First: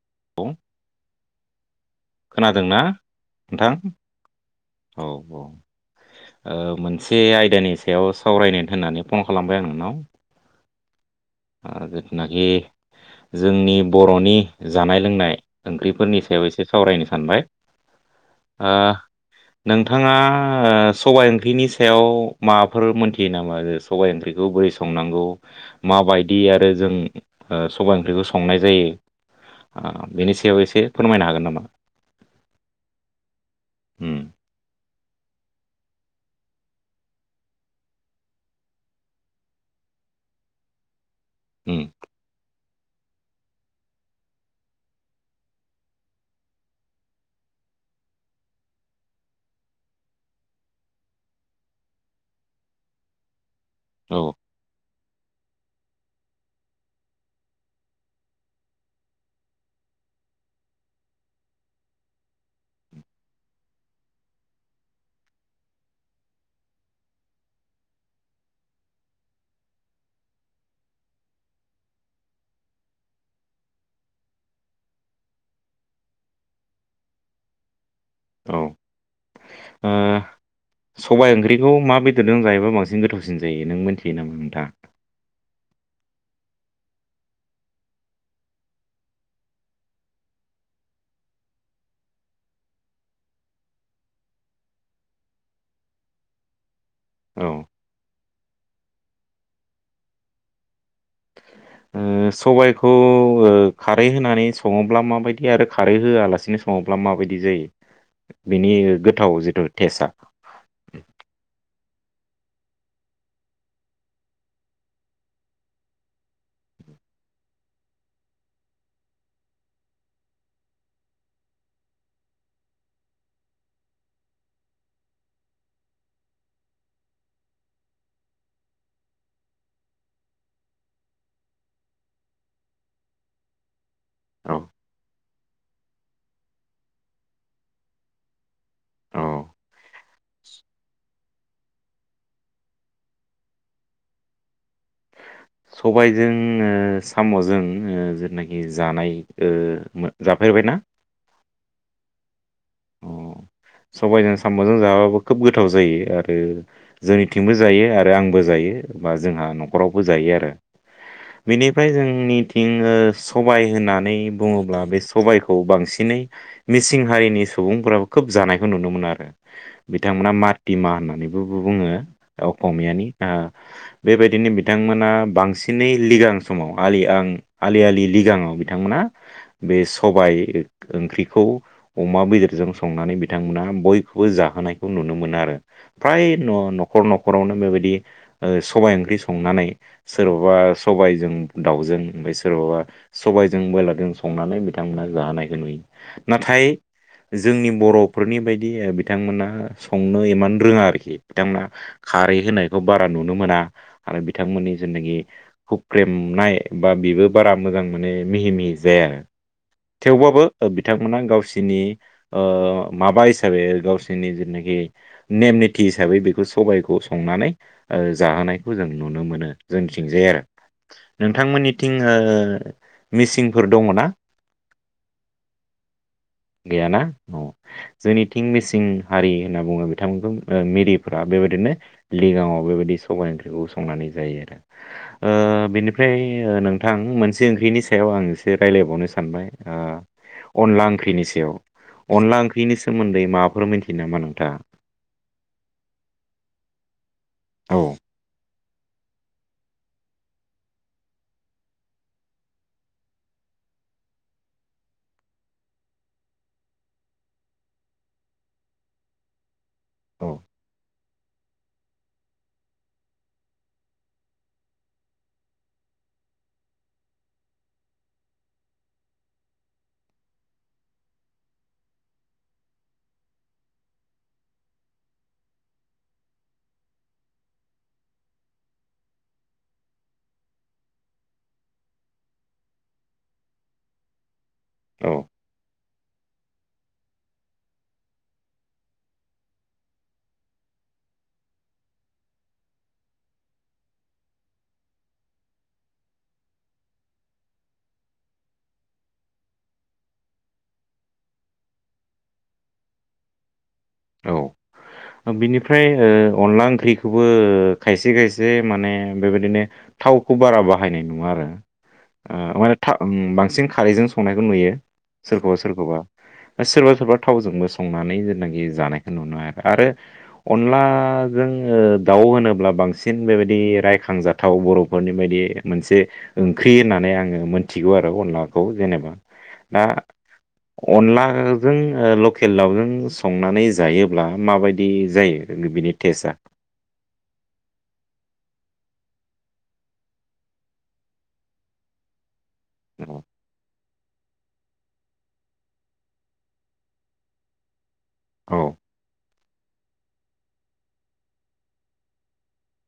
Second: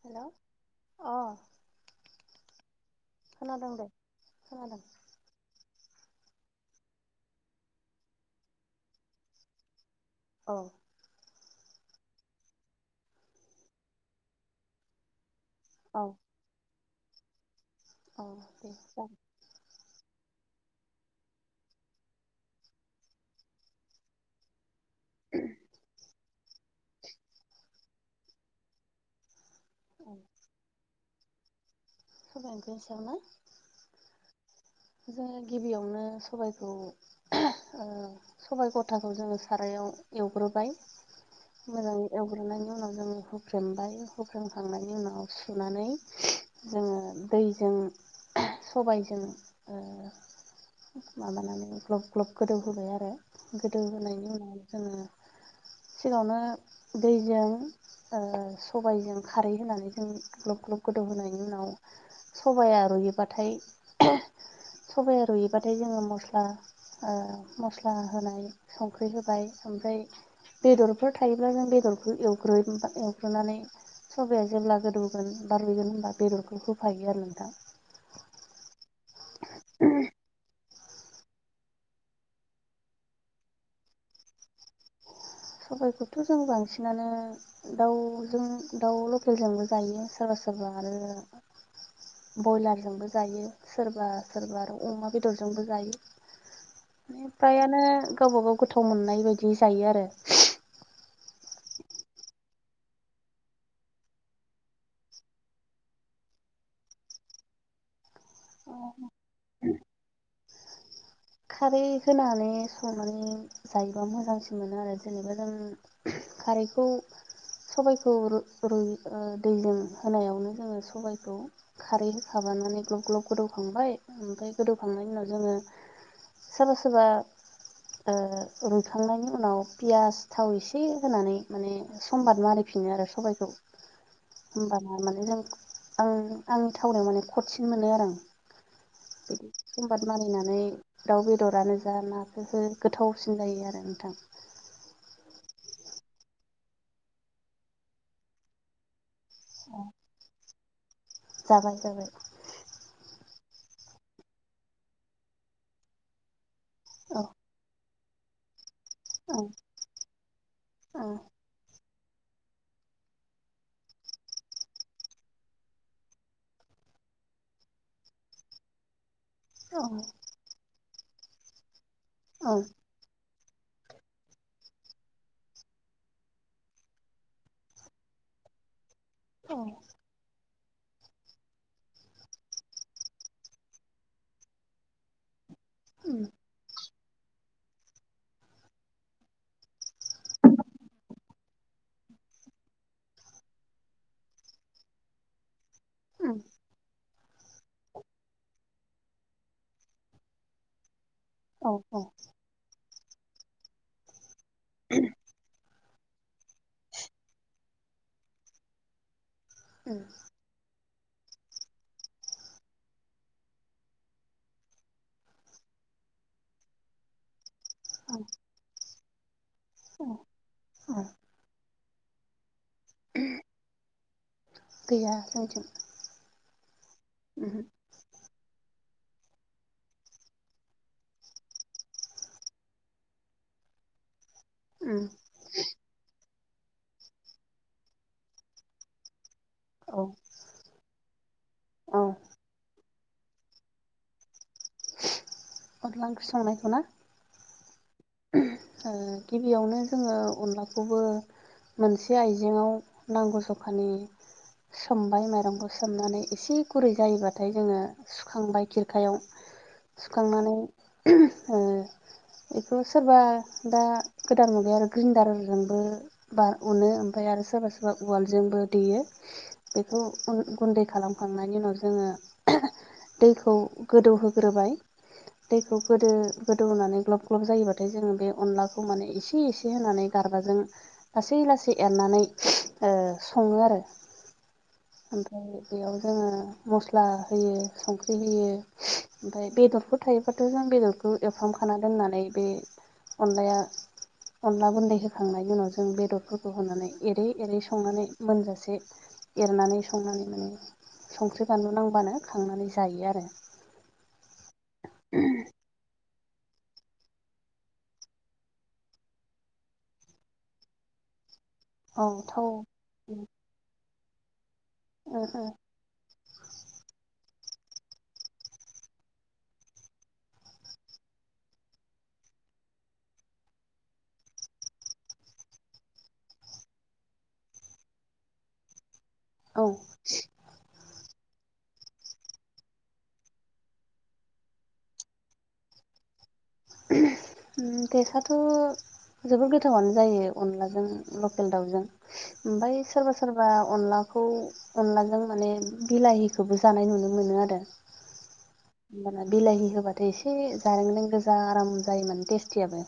Hello औ अ खोनादोंना नोंथां खोनादों दे खोनादों औ औ मोनसे आयदानि सायाव सावरायनाय होननानै फन खालामबाय आं नोंनाव। औ जिथुनाखि जोंनि बर'नि जानाय लोंनाय औ ओंख्रिफोरनि सायाव एसे सावरायनो सानबाय औ दे ओ नोंथाङा सबाय ओंख्रिनि सायाव माबाफोर मोनथियो नामा सबाइ ओंख्रिखौ बोरै संनांगौ माबाय दि आरो जों सबाय ओंख्रिखौ संनाय जायो बेनि सायाव एसे फोरमायनो हागोन नामा? सबाय ओंख्रि संनाय उम जोङो गिबियावनो सबखौ सबाइ गथाखौ जोङो सारायाव एवग्रोबाय उम मोजाङै एवग्रोनानै उनाव जोङो हुफ्र्रेमबाय हुफ्र्रेमखांनायनि उनाव सुनानै जोङो दैजों सबायजों ओ माबानानै ग्लब ग्लब गोदौहोबाय आरो गोदौ औ होनोनायनि उनाव जोङो [unintelligible] सिगाङावनो दैजों ओ सबायाइजों खारै होनानै जों ग्लब ग्लब गोदौहोनायनि उनाव सबाया रुइयोबाथाय सबाया रुइयोबाथाय जोङो मस्ला ओ मस्ला होनाय संख्रि होबाय ओमफ्राय बेदरफोर थायोब्ला जों बेदरखौ एवग्रोयो एवग्रोनानै सबाया जेब्ला गोदौगोन बा रुइगोन होनबा बेदरखौ होफायो आरो नोंथां। औ ओ सबाइ ओंख्रिखौ मा बेदरजों जायोबा बांसिन गोथावसिन जायो नों मिथियो नामा नोंथाङा? सबाइखौथ' जों बांसिनानो दाउजों दाउ लकेलजोंबो जायो सोरबा सोरबा बा आरो ब्रयलारजोंबो जायो सोरबा सोरबा आरो अमा बेदरजोंबो जायो। [inaudible] फ्रायानो गावबा गाव गोथाव मोननाय बायदि जायो आरो। ओ सबाइखौ खारै होनानै सङोब्ला माबायदि आरो खारै होआलासिनो सङोब्ला माबायदि दि जायो बिनि गोथाव जिथु टेस्टआ? खारै होनानै संनानै जायोबा मोजांसिन मोनो आरो जेनेबा जों खारै बेखौ सबाइखौ रु ओ दैजों होनायावनो जोङो सबाइखौ खारै होखाबाय लानानै ग्लब ग्लब गोदौखांबाय ओमफ्राय गोदौखांनायनि उनाव जोङो [inaudible] सोरबा सोरबा ओ रुइखांनायनि उनाव पियास थाव एसे होनानै माने संबाद मारि बिनो आरो सबाइखौ औ होनबाना माने जों आं आंनि थावनायाव माने कसिन मोनो आरो आं। औ संबाद मानिनानै दाउ बेदरानो जा नाफोर हो गोथावसिन जायो आरो नोंथां। सबाइजों ओ साम'जों ओ जेनाखि जानाय ओ जाफेर जाफेबाय ना? जाबाय जाबाय। सबाइजों साम'जों जाबाबो खोब गोथाव जायो आरो औ जोंनिथिंबो जायो आरो आंबो जायो बा औ जोंहा न'खरावबो जायो आरो औ बिनि फ्राय जोंनिथिं सबाइ होननानै बुङोब्ला बे सबाइखौ बांसिनै मिसिं हारिनि सुबुंफोराबो खोब जानायखौ नुनो मोनो आरो बिथांमोना मातिमा होननानैबो बुङो औ अकमियानि आ बेबायदिनो बिथांमोना बांसिनै लिगां समाव आलि आं आलि आलि लिगाङाव बिथांमोन औ बे सबाइ ओंख्रिखौ अमा बेदर जों संनानै बिथांमोना बयखौबो जाहोनायखौ नुनो मोनो आरो फ्राय उम न'खर न'खरावनो बेबायदि सबाइ ओंख्रि संनानै सोरबाबा सबाइजों दाउजों ओमफ्राय सोर बा सबाइजों ब्रयलारजों संनानै बिथांमोना जाहोनायखौ नुयो उम नाथाय जोंनि बर'फोरनि बायदि बिथांमोना संनो इमान रोङा आरोखि बिथांमोनहा औ औ खारै होनाय खौ बारा नुनो मोना आरो बिथांमोननि जेनाखि खुख्रेमनाय बा बेबो बारा मोजां मोजां माने मिहि मिहि जाया आरो उम थेवबाबो बिथांमोना गावसिनि माबा हिसाबै गावसिरनि जेनाखि नेम निथि हिसाबै बेखौ सबाइखौ सङो उम जाहोनायखौ जों नुनो मोनो उम जोंथिंजाय आरो उम नोंथांमोननिथिं मिसिंफोर दङ ना? गैया जोंनिथिं। गैयाना अ जोंनि थिं मिसिं हारि होनना बुङो बिथांमोनखौ मिरिफोरा बेबायदिनो लिगाङाव बेबायदि सबाइ ओंख्रिखौ संनानै जायो आरो उम बेनिफ्राय नोंथां मोनसे ओंख्रिनि सायाव आं एसे रायज्लायबावनो सानबाय औ अनला ओंख्रिनिसै औ अनला ओंख्रिनि सोमोन्दै माबाफोर मिथियो नामा नोंथाङा? अनला ओंख्रि संनायखौ ना? औ गिबियावनो जोङो अनलाखौबो मोनसे आइजेंआव नांगौ जखानि सोमबाय माइरंखौ सोमनानै एसे गुरै जायोबाथाय जोङो सुखांबाय खिरखायाव [unintelligible] सुखांनानै ओ [unintelligible] बेखौ सोरबा दा गोदान मुगाया आरो ग्रिडारजोंबो बार अनो ओमफ्राय आरो सोरबा सोरबा उवालजोंबो देयो बेखौ गुन्दै खालामखांनायनि उनाव जोङो दैखौ गोदौहोग्रोबाय दैखौ गोदो गोदौ होनानै ग्लब ग्लब जायोबाथाय जोङो बे अनलाखौ माने एसे एसे होनानै गारबा जों लासै लासै एरनानै सङो आरो। [inaudible] ओमफ्राय बेयाव जोङो मस्ला होयो संख्रि होयो ओमफ्राय बेदरफोर थायोबथ' जों बेदरखौ एरफ्रामख खान दोननानै बे अनलाया अनला गुन्दै होखांनायनि उनाव जों बेदरफोरखौ होनानै एरै एरै संनानै मोनजासे एरनानै संनानै माने संख्रि बानलु नांबानो खांनानै जायो आरो औ बिनिफ्राय अनला ओंख्रिखौबो खायसे खायसे माने बेबायदिनो थावखौ बारा बाहायनाय नङा आरो औ माने बांसिन खारैजों संनायखौ नुयो सोरखौबा थाव सोरखौबा सोरबा सोरबा थावजोंबो संनानै जेनाखि जानायखौ नुनो हाखै आरो अनलाजों दाउ होनोब्ला बांसिन बेबायदि रायखांजाथाव बर'फोरनि बायदि मोनसे ओंख्रि होननानै आङो मोनथिगौ आरो अनलाखौ जेनेबा औ दा अनलाजों लकेल दउजों संनानै जायोब्ला माबायदि जायो बिनि टेस्टआ गेसआथ' जोबोर गोथावानो जायो अनलाजों लकेल दाउजों ओमफ्राय सोरबा औ सोरबा अनला बेखौ अनलाजों माने बिलाहिखौबो जानाय नुनो मोनो आरो औ होमबाना बिलाहि होबथाय एसे जानो गो फा आराम जायो माने टेस्टियाबो।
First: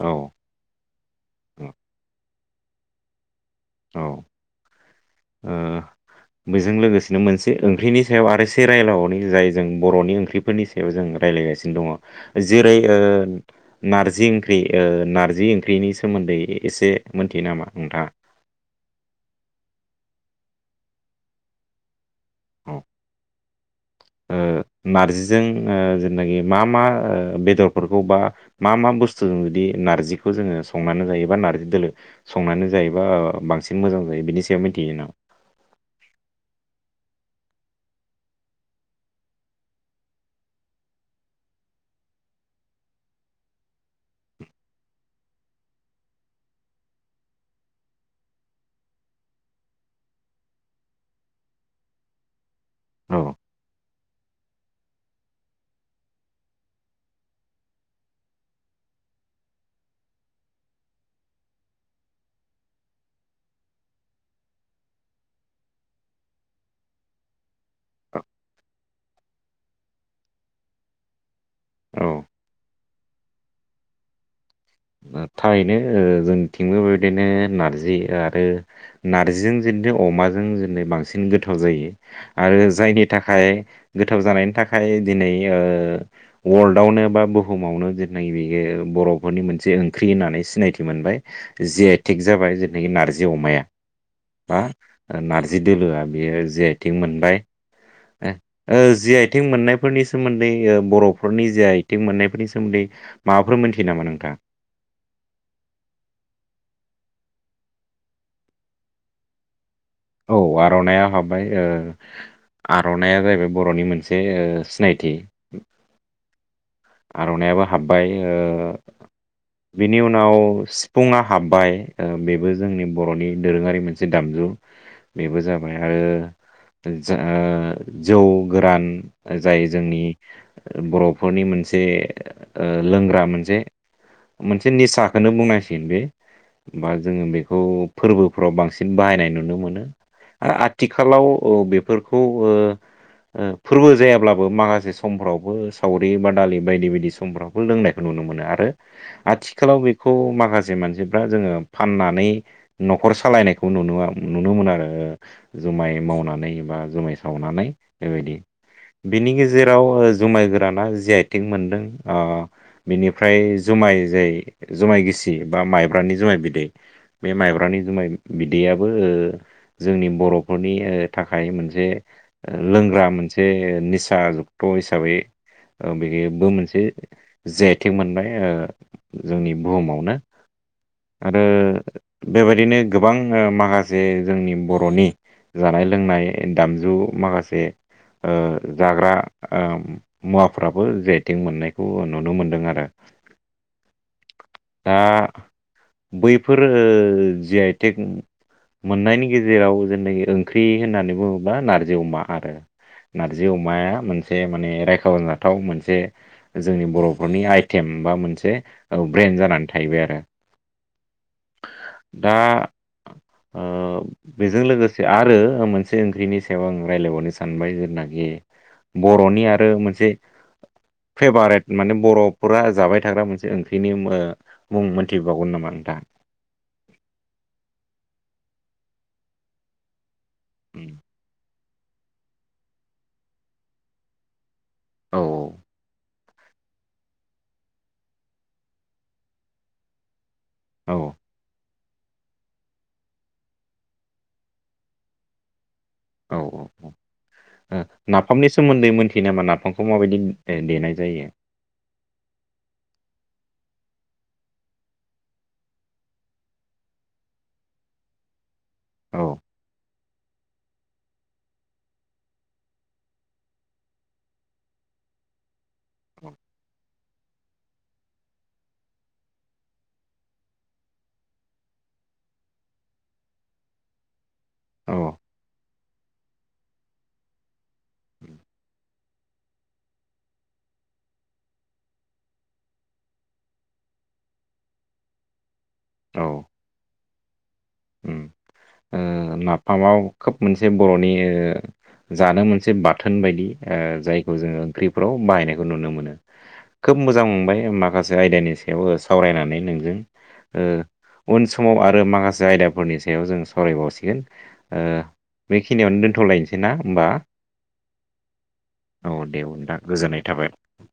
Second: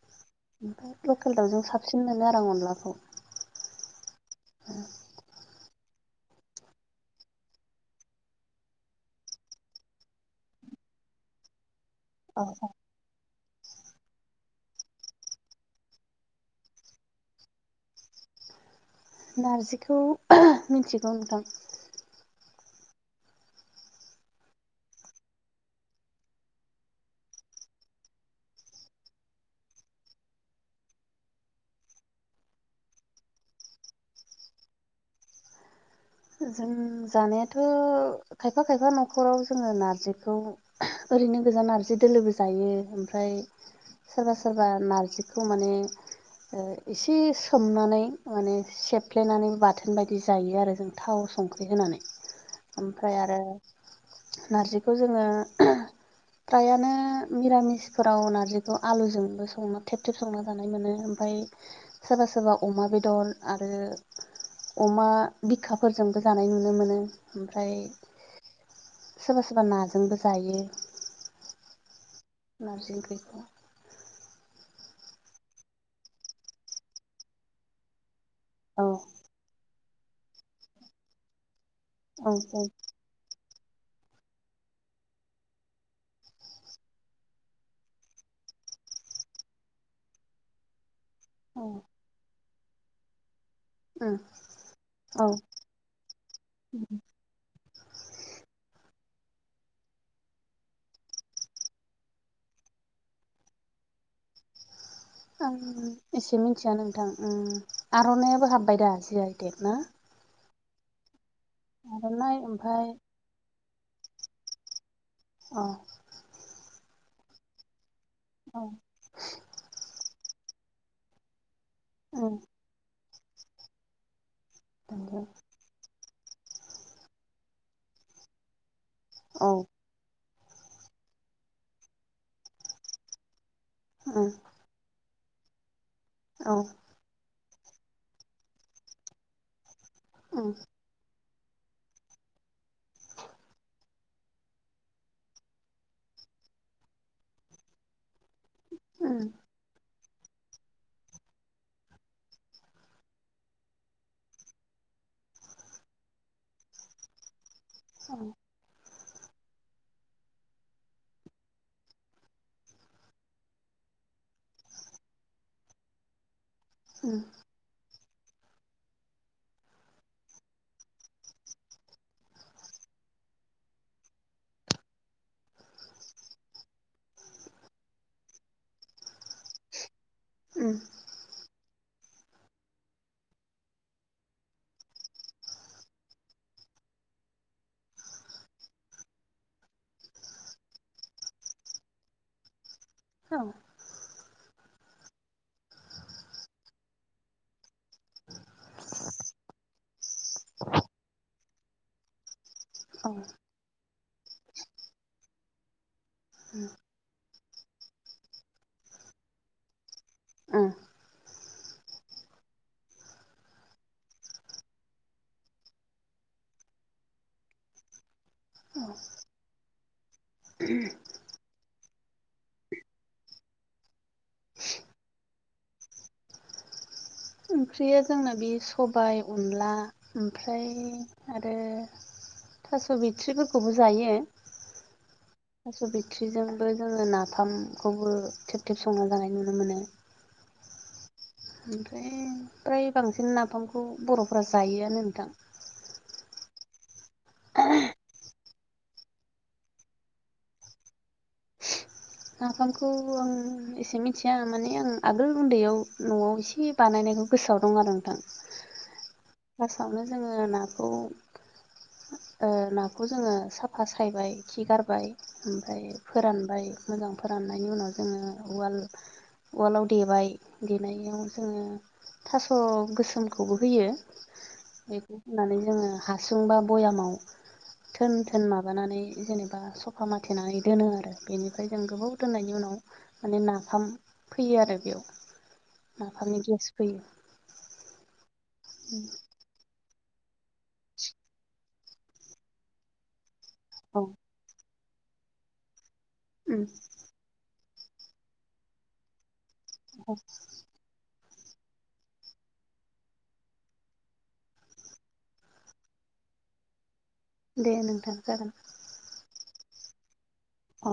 औ ओमफफ्राय लकेल दाउजों साबसिन मोनो आरो आं अनलाखौ औ बेजों लोगोसेनो मोनसे ओंख्रिनि सायाव आरो से रायलावनि जाय जों बर'नि ओंख्रिफोरनि सायाव जों रायज्लायगासिनो दङ जेरै नारजिं ओंख्रि नारजि ओंख्रिनि सोमोन्दै एसे मोनथियो नामा नोंथाङा नारजिखौ मिथिगौ नोंथां ओ नारजिजों जेनाखि मा मा बेदरफोरखौ बा मा मा बुस्थुजों जुदि नारजिखौ जोङो संनानै जायोबा नारजि दोलो संनानै जायोबा बांसिन मोजां जायो बेनि सायाव [inaudible] जों जानायाथ' खायफा खायफा न'खराव जोङो नारजिखौ ओरै बिदिनो गोजान नारजि दोलोबो जायो ओमफ्राय सोरबा सोरबा नारजिखौ माने एसे सोमनानै माने सेफ्लेनानै बाथोन बायदि जायो आरो जों थाव संख्रि होनानै ओमफ्राय औ आरो, नारजिखौ जोङो फ्रायानो मिरामिसफोराव नार्जिखौ आलुजोंबो संना थेब -थेब संना जानाय मोजां मोनो। सोरबा सोरबा अमा बेदर आरो अमा बिखाफोर,, फोरजोंबो जानाय नुनो मोनो ओमफ्राय,, सोरबा सोरबा नाजोंबो जायो। औ नारजि ओंख्रिखौ। थारैनो जोंनिथिंबो बेबायदिनो नारजि आरो औ नारजिजों,, बिदिनो अमाजों जेनबा बांसिन गोथाव जायो औ आरो जायनि थाखाय,, गोथाव जानायनि थाखाय दिनै ओ वर्ल्डआवनो बा बुहुमावनो दिेनै जायो। बर'फोरनि मोनसे ओंख्रि,, ओंख्रि होननानै सिनायथि मोनबाय औ जि आइ टेक जाबाय जेनाखि नारजि अमाया बा, औ नारजि दोलोआ बेयो जि आइ टेक मोनबाय जि आइ टेक मोननायफोरनि सोमोन्दै बर'फोरनि जि आ टेक मोननायफोरनि सोमोन्दै माबाफोर मोनथियो नामा नोंथाङा आं एसेबां मिथिया नोंथां आर'नायइाबो हाबबाय दा जि आइ टेक ना? औ आर'नाइया हाबबाय ओ आर'नाइ ओमफाय आर'नाइआ जाहैबाय बर'नि मोनसे सिनायथि। औ! आर'नायइाबो औ हाब्बायओ बिनि उनाव सिकुड़ना हाब्बाय। उम बेबो जोंनि बर'फोनि दोरोङारि मोनसे दामजु बेबो जाबाय आरो जौ गोरान औ जाय जोंनि,, बर'फोरनि मोनसे लोंग्रा मोनसे उम ओ लोंग्रा मोनसे निसा। खौनो बुंनांसिगोन बे, औ बा जोङो बेफोरखौ फोरबोफ्राव बांसिन बाहायनाय नुनो मोनो उम आरो आथिखालाव बेफोरखौ ओ फोरबो जायाब्लाबो माखासे समफ्रावबो सावरि -बादालि बायदि बायदि समफ्रावबो लोंनायखौ नुनो मोनो। आरो उम आथिखालाव बे खौ माखासे मानसिफ्रा जोङो फाननानै न'खर सालायनायखौ नुनो मोनो आरो। जुमाय मावनानै बा जुमाय सावनानै, औ बेबायदि। बिनि गेजेराव जुमाय गोराना जे आइ टेक मोनदों आ,, बिनिफ्राय जुमाय जाय जुमाय गिसि बा माइब्रानि जुमाय बिदै उम बे माइब्रानि जुमाय बिदैयाबो ओ,,, जोंनि बर'फोरनि थाखाय मोनसे लोंग्रा मोनसे निसा जुक्त' हिसाबै बेबो मोनसे जि आइ थेक मोनबाय ओ जोंनि बुहुमावनो उम आरो,, बेबायदिनो गोबां माखासे जोंनि बर'नि जानाय लोंनाय दामजु माखासे,, जाग्रा मुवाफोर फ्राबो जि आइ थेक मोननायखौ नुनो मोन्दों आरो औ दा बैफोरो जि आइ टेक मोननायनि गेजेराव जेन ओंख्रि होननानै बुङोब्ला- नारजि अमा आरो औ नारजि अमाया मोनसे माने रायखांबोनाय जादों गोथाव मोनसे उम जोंनि बर'फोरनि आइटेम बा मोनसे ब्रेन्ड जानानै थाहैबाय आरो। उम [inaudible] ओ बेजों लोगोसे आरो मोनसे ओंख्रिनि सायाव आं रायज्लायबावनो सानबाय जेनाखि,, बर'नि आरो मोनसे [unintelligible] फेभारेट माने बर'फोरा जाबाय थाग्रा मोनसे ओंख्रिनि मुं मोनथिबावगोन नामा नोंथाङा? [unintelligible] ओंख्रिया जोंना बे सबाय अनला ओमफ्राय आरो थास' बिथ्रिफोरखौबो जायो औ [unintelligible] ओंख्रिजोंबो जों नाफामखौबो थेब थेब संना जानाय नुनो मोनो औ ओमफ्राय फ्राय बांसिन नाफामखौ बर'फोरा जायोआनो नोंथां औ औ औ ओ नाफामनि सोमोन्दै मोनथियो नामा नाफामखौ माबायदि देनाय जायो [inaudible] नाफामखौ आं एसे मिथिया माने आं आगोल उन्दैयाव न'आव एसे बानायनायखौ गोसोआव दं आरो नोंथां औ फस्टआवनो जों नाखौ औ नाखौ जों साफा सायबाय खि गारबाय उम ओ फोरानबाय मोजां फोराननायनि उनाव जोङो उाल उवालाव देबाय देनायाव जोङो थास' गोसोमखौबो होयो औ बेखौ माने जों हासुं बा भयामाव थोन थोन माबानानै जेनेबा सफा माथेनानै दोनो आरो बेनि ओमफ्राय जों गोबाव दोननायनि उनाव माने नाफाम फैयो आरो बेयाव औ नाफामनि गेस फैयो उम ओ नाफामाव खोब मोनसे बर'नि ओ जानो मोनसे बाथोन बायदि औ जायखौ जों ओंख्रिफ्राव बाहायनायखौ नुनो मोनो खोब मोजां मोनबाय माखासे आयदानि सायावबो सावरायनानै नोंजों औ उन समाव आरो माखसे आयदा हरनि सायाव जों सावरायबावसिगोन ओ बेखिनियावनो दोनथ'लायनोसै ना होमबा दे नोंथां जागोन दा गोजोननाय थाबाय अ